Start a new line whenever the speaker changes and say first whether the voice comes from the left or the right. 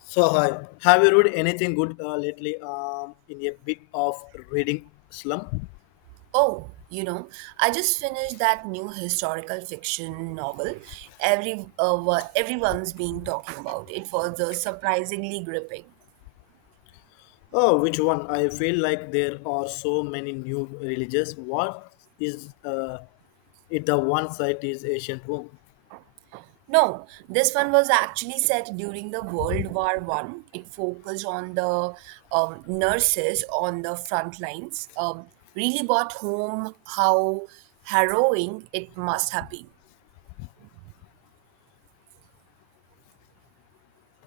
left: So hi, have you read anything good lately? In a bit of reading slum.
right: Oh, you know, I just finished that new historical fiction novel everyone's been talking about. It was surprisingly gripping.
left: Oh, which one? I feel like there are so many new religions. What is it? The one site is ancient Rome.
right: No, this one was actually set during the World War One. It focused on the nurses on the front lines. Really brought home how harrowing it must have been.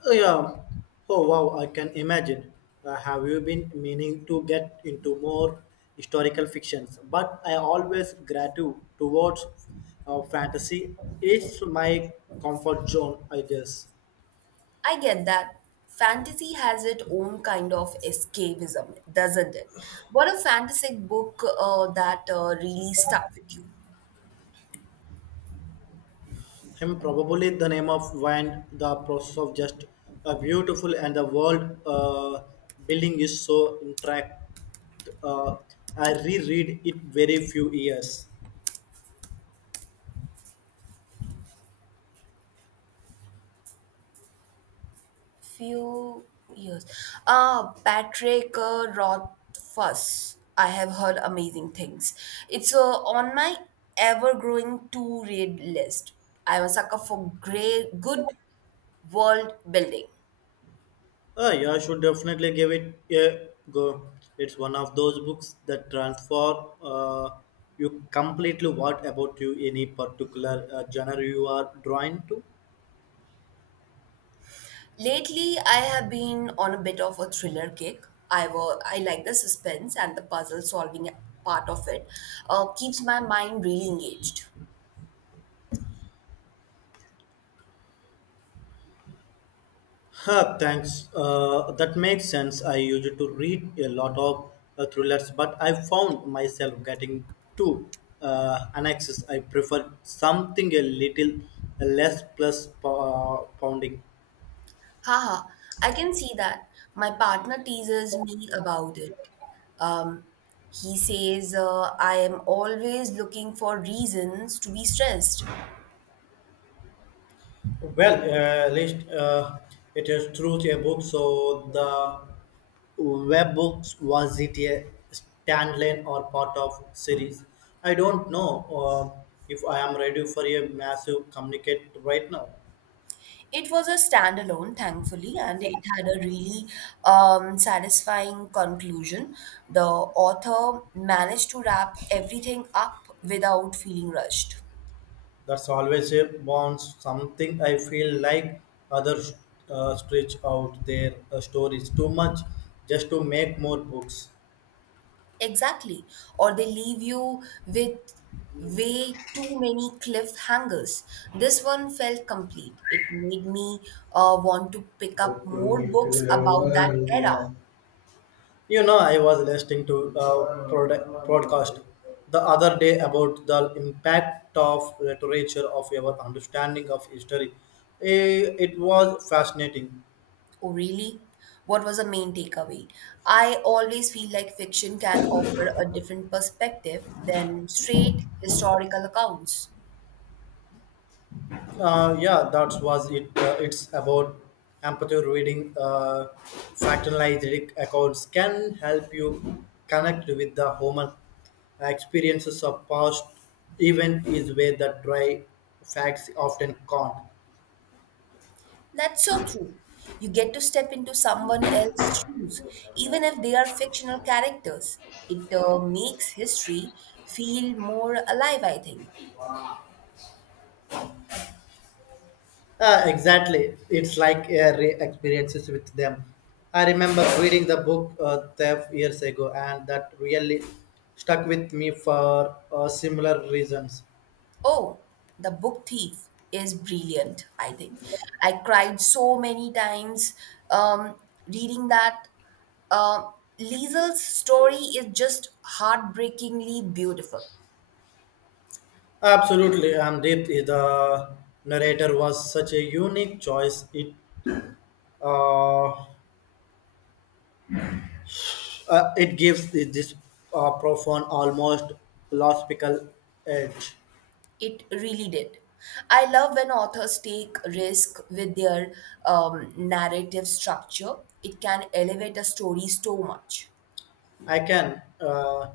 left: Oh, yeah. Oh wow, I can imagine. Have you been meaning to get into more historical fictions? But I always gratitude towards fantasy. It's my comfort zone, I guess.
right: I get that. Fantasy has its own kind of escapism, doesn't it? What a fantastic book that really stuck with you.
left: Him probably the name of wine, the process of just beautiful and the world building is so intact. Uh, I reread it very few years.
right: Few years. Patrick Rothfuss. I have heard amazing things. It's on my ever-growing to-read list. I'm a sucker for great, good world building.
left: Yeah, I should definitely give it a go. It's one of those books that transform you completely. What about you? Any particular genre you are drawn to?
right: Lately, I have been on a bit of a thriller kick. I like the suspense and the puzzle solving part of it. Keeps my mind really engaged.
left: Huh, thanks. That makes sense. I used to read a lot of thrillers, but I found myself getting too annexes. I prefer something a little less plus pounding.
right: Haha, I can see that. My partner teases me about it. Um, he says I am always looking for reasons to be stressed.
left: Well, at least it is through a book, so the web books was it a standalone or part of series? I don't know if I am ready for a massive communicate right now.
right: It was a standalone, thankfully, and it had a really satisfying conclusion. The author managed to wrap everything up without feeling rushed.
left: That's always a bonus, something I feel like others stretch out their stories too much just to make more books.
right: Exactly. Or they leave you with way too many cliffhangers. This one felt complete. It made me want to pick up more books
left: You
right: about that era.
left: know, I was listening to a podcast the other day about the impact of literature of our understanding of history. It was fascinating.
right: Oh, really? What was the main takeaway? I always feel like fiction can offer a different perspective than straight historical accounts.
left: Yeah, that was it. It's about empathy reading. Factualized accounts can help you connect with the human experiences of past event is where the dry facts often can't.
right: That's so true. You get to step into someone else's shoes, even if they are fictional characters. It makes history feel more alive, I think.
left: Exactly, it's like experiences with them. I remember reading the book Theft years ago, and that really stuck with me for similar reasons.
right: Oh, The Book Thief is brilliant, I think. I cried so many times um, reading that. Um Liesel's story is just heartbreakingly beautiful.
left: Absolutely, and Deep, the narrator was such a unique choice. It uh, it gives this profound, almost philosophical edge.
right: It really did. I love when authors take risk with their narrative structure. It can elevate a story so much.
left: I can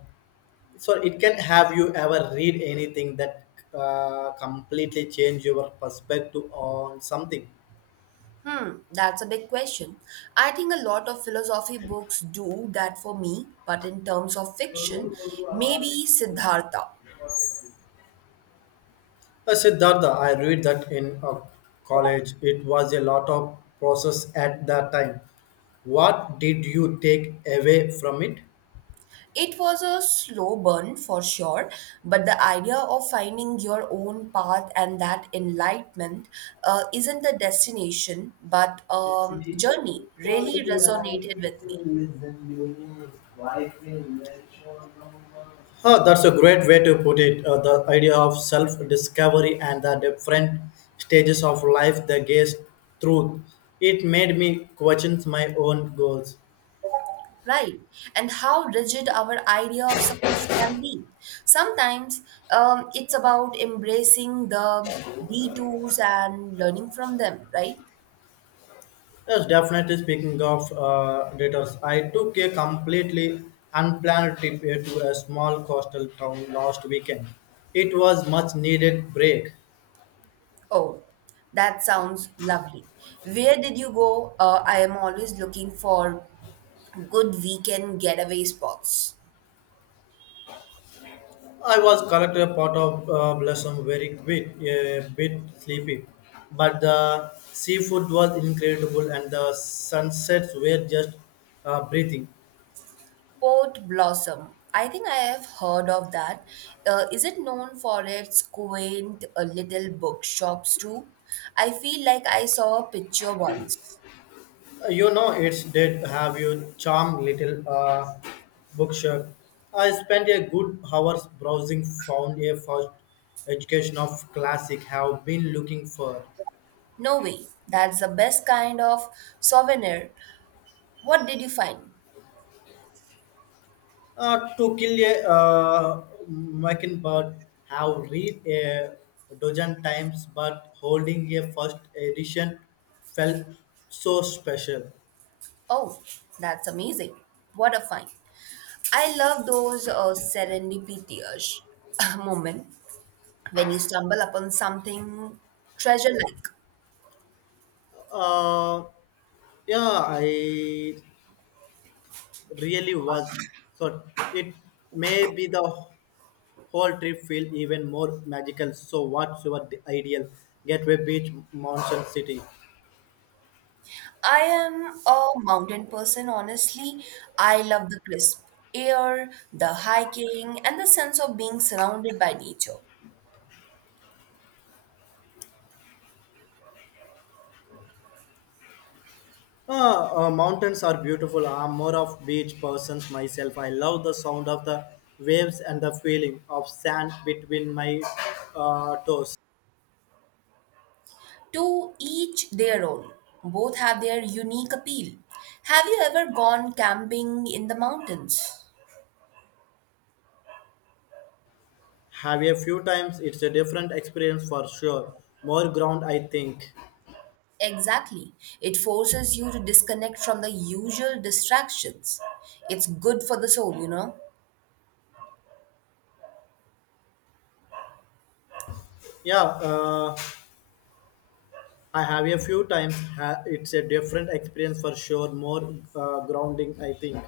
left: so it can have you ever read anything that completely change your perspective on something.
right: Hmm, that's a big question. I think a lot of philosophy books do that for me, but in terms of fiction, maybe Siddhartha.
left: Siddhartha, I read that in college. It was a lot of process at that time. What did you take away from it?
right: It was a slow burn for sure, but the idea of finding your own path and that enlightenment isn't a destination but
left: It's an equal
right: journey
left: story,
right: really
left: is
right: resonated with
left: a
right: me.
left: lesson, you know, life is no. Oh, that's a great way to put it. The idea of self discovery and the different stages of life they gaze through. It made me question my own goals.
right: Right. And how rigid our idea of success can be sometimes. It's about embracing the detours and learning from them, right?
left: Yes, definitely speaking of datas, I took a completely unplanned trip here to a small coastal town last weekend. It was much needed break.
right: Oh, that sounds lovely. Where did you go? I am always looking for good weekend getaway spots.
left: I was correct a part of blossom very quick, a bit sleepy, but the seafood was incredible and the sunsets were just breathing.
right: Port Blossom. I think I have heard of that. Is it known for its quaint little bookshops too? I feel like I saw a picture once.
left: You know, it's did have you charm little bookshop. I spent a good hours browsing, found a first education of classic have been looking for.
right: No way. That's the best kind of souvenir. What did you find?
left: To kill a mockingbird have read a dozen times, but holding a first edition felt so special.
right: Oh, that's amazing. What a find. I love those serendipitous moment when you stumble upon something treasure like.
left: Uh, yeah, I really was. So it may be the whole trip feel even more magical. So what's your ideal gateway beach, mountain city?
right: I am a mountain person, honestly. I love the crisp air, the hiking, and the sense of being surrounded by nature.
left: Mountains are beautiful. I'm more of beach persons myself. I love the sound of the waves and the feeling of sand between my toes.
right: To each their own. Both have their unique appeal. Have you ever gone camping in the mountains?
left: Have a few times. It's a different experience for sure. More ground, I think.
right: Exactly. It forces you to disconnect from the usual distractions. It's good for the soul, you know.
left: Yeah, uh, I have a few times. It's a different experience for sure. More grounding, I think.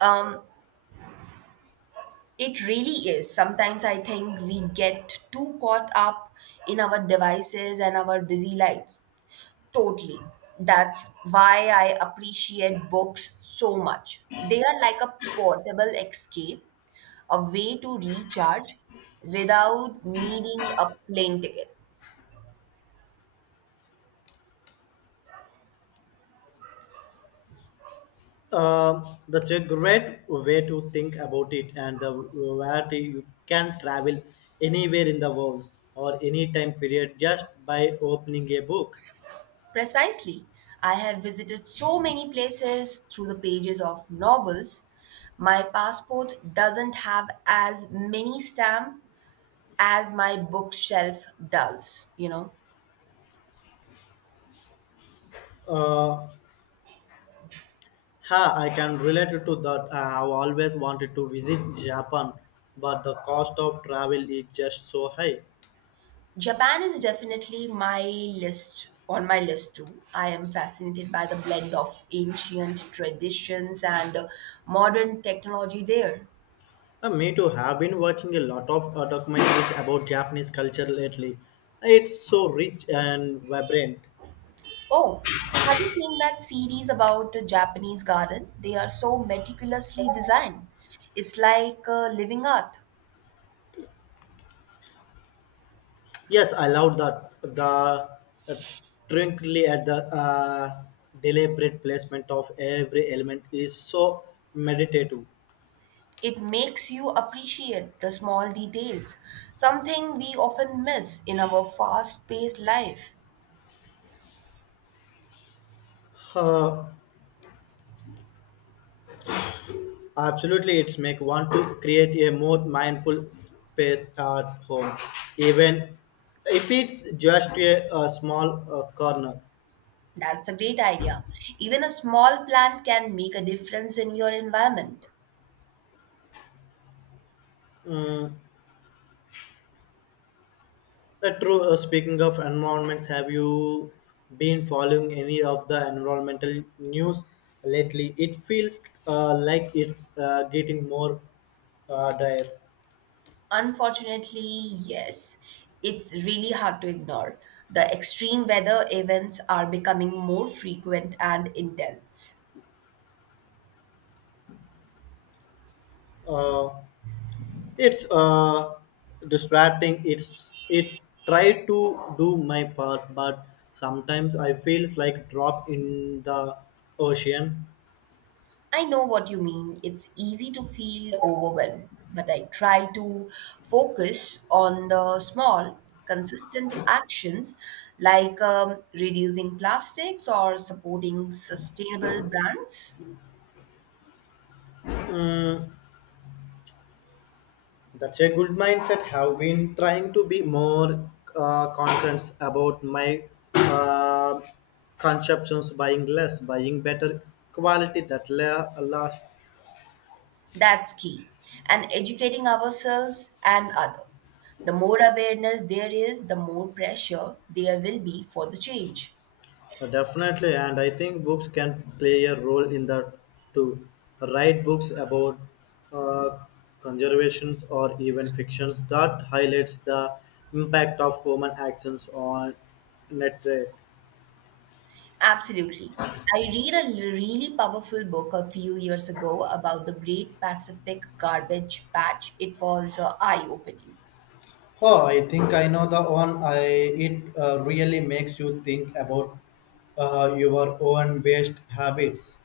right: Um, It really is. Sometimes I think we get too caught up in our devices and our busy lives. Totally. That's why I appreciate books so much. They are like a portable escape, a way to recharge without needing a plane ticket.
left: Um, that's a great way to think about it, and the variety you can travel anywhere in the world or any time period just by opening a book.
right: Precisely. I have visited so many places through the pages of novels. My passport doesn't have as many stamps as my bookshelf does, you know.
left: Uh, Ha, I can relate to that. I have always wanted to visit Japan, but the cost of travel is just so high.
right: Japan is definitely my list on my list too. I am fascinated by the blend of ancient traditions and modern technology there.
left: Me too. Have been watching a lot of documentaries about Japanese culture lately. It's so rich and vibrant.
right: Oh, have you seen that series about the Japanese garden? They are so meticulously designed. It's like living art.
left: Yes, I love that. The uh, twinkly at the deliberate placement of every element is so meditative.
right: It makes you appreciate the small details, something we often miss in our fast-paced life.
left: Uh, Absolutely, it's make one to create a more mindful space at home, even if it's just a small corner.
right: That's a great idea. Even a small plant can make a difference in your environment.
left: Mm, true. Speaking of environments, have you been following any of the environmental news lately? It feels like it's getting more dire.
right: Unfortunately, yes, it's really hard to ignore. The extreme weather events are becoming more frequent and intense.
left: Uh, it's distracting. It's it try to do my part, but sometimes I feels like drop in the ocean.
right: I know what you mean. It's easy to feel overwhelmed, but I try to focus on the small, consistent actions like reducing plastics or supporting sustainable brands.
left: Mm, that's a good mindset. Have been trying to be more conscious about my uh, consumptions, buying less, buying better quality that last.
right: That's key. And educating ourselves and others. The more awareness there is, the more pressure there will be for the change.
left: Definitely. And I think books can play a role in that too. Write books about uh, conservations or even fictions that highlights the impact of human actions on nature.
right: Absolutely. I read a really powerful book a few years ago about the Great Pacific Garbage Patch. It was eye opening.
left: Oh, I think I know the one. I it really makes you think about your own waste habits.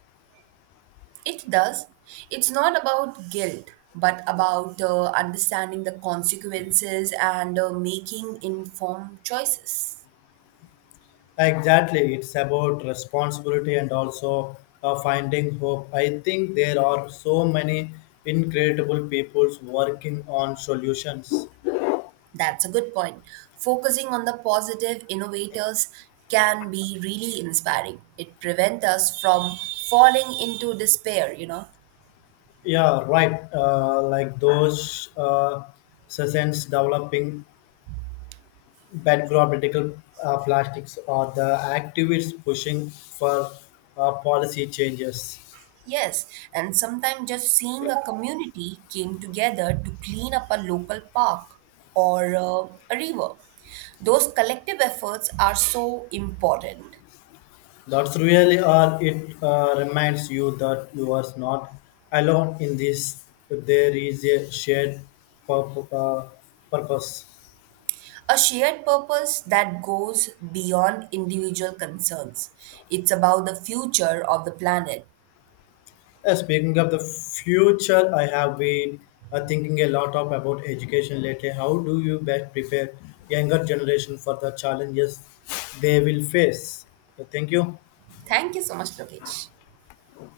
right: It does. It's not about guilt, but about understanding the consequences and making informed choices.
left: Exactly, it's about responsibility and also finding hope. I think there are so many incredible peoples working on solutions.
right: That's a good point. Focusing on the positive innovators can be really inspiring. It prevents us from falling into despair, you know.
left: Yeah, right. Like those sessions developing background political plastics or the activists pushing for policy changes.
right: Yes, and sometimes just seeing a community came together to clean up a local park or a river. Those collective efforts are so important.
left: That's really all. It reminds you that you are not alone in this. There is a shared pur- uh, purpose.
right: A shared purpose that goes beyond individual concerns. It's about the future of the planet.
left: Speaking of the future, I have been thinking a lot of about education lately. How do you best prepare younger generation for the challenges they will face? So thank you.
right: Thank you so much, Lokesh.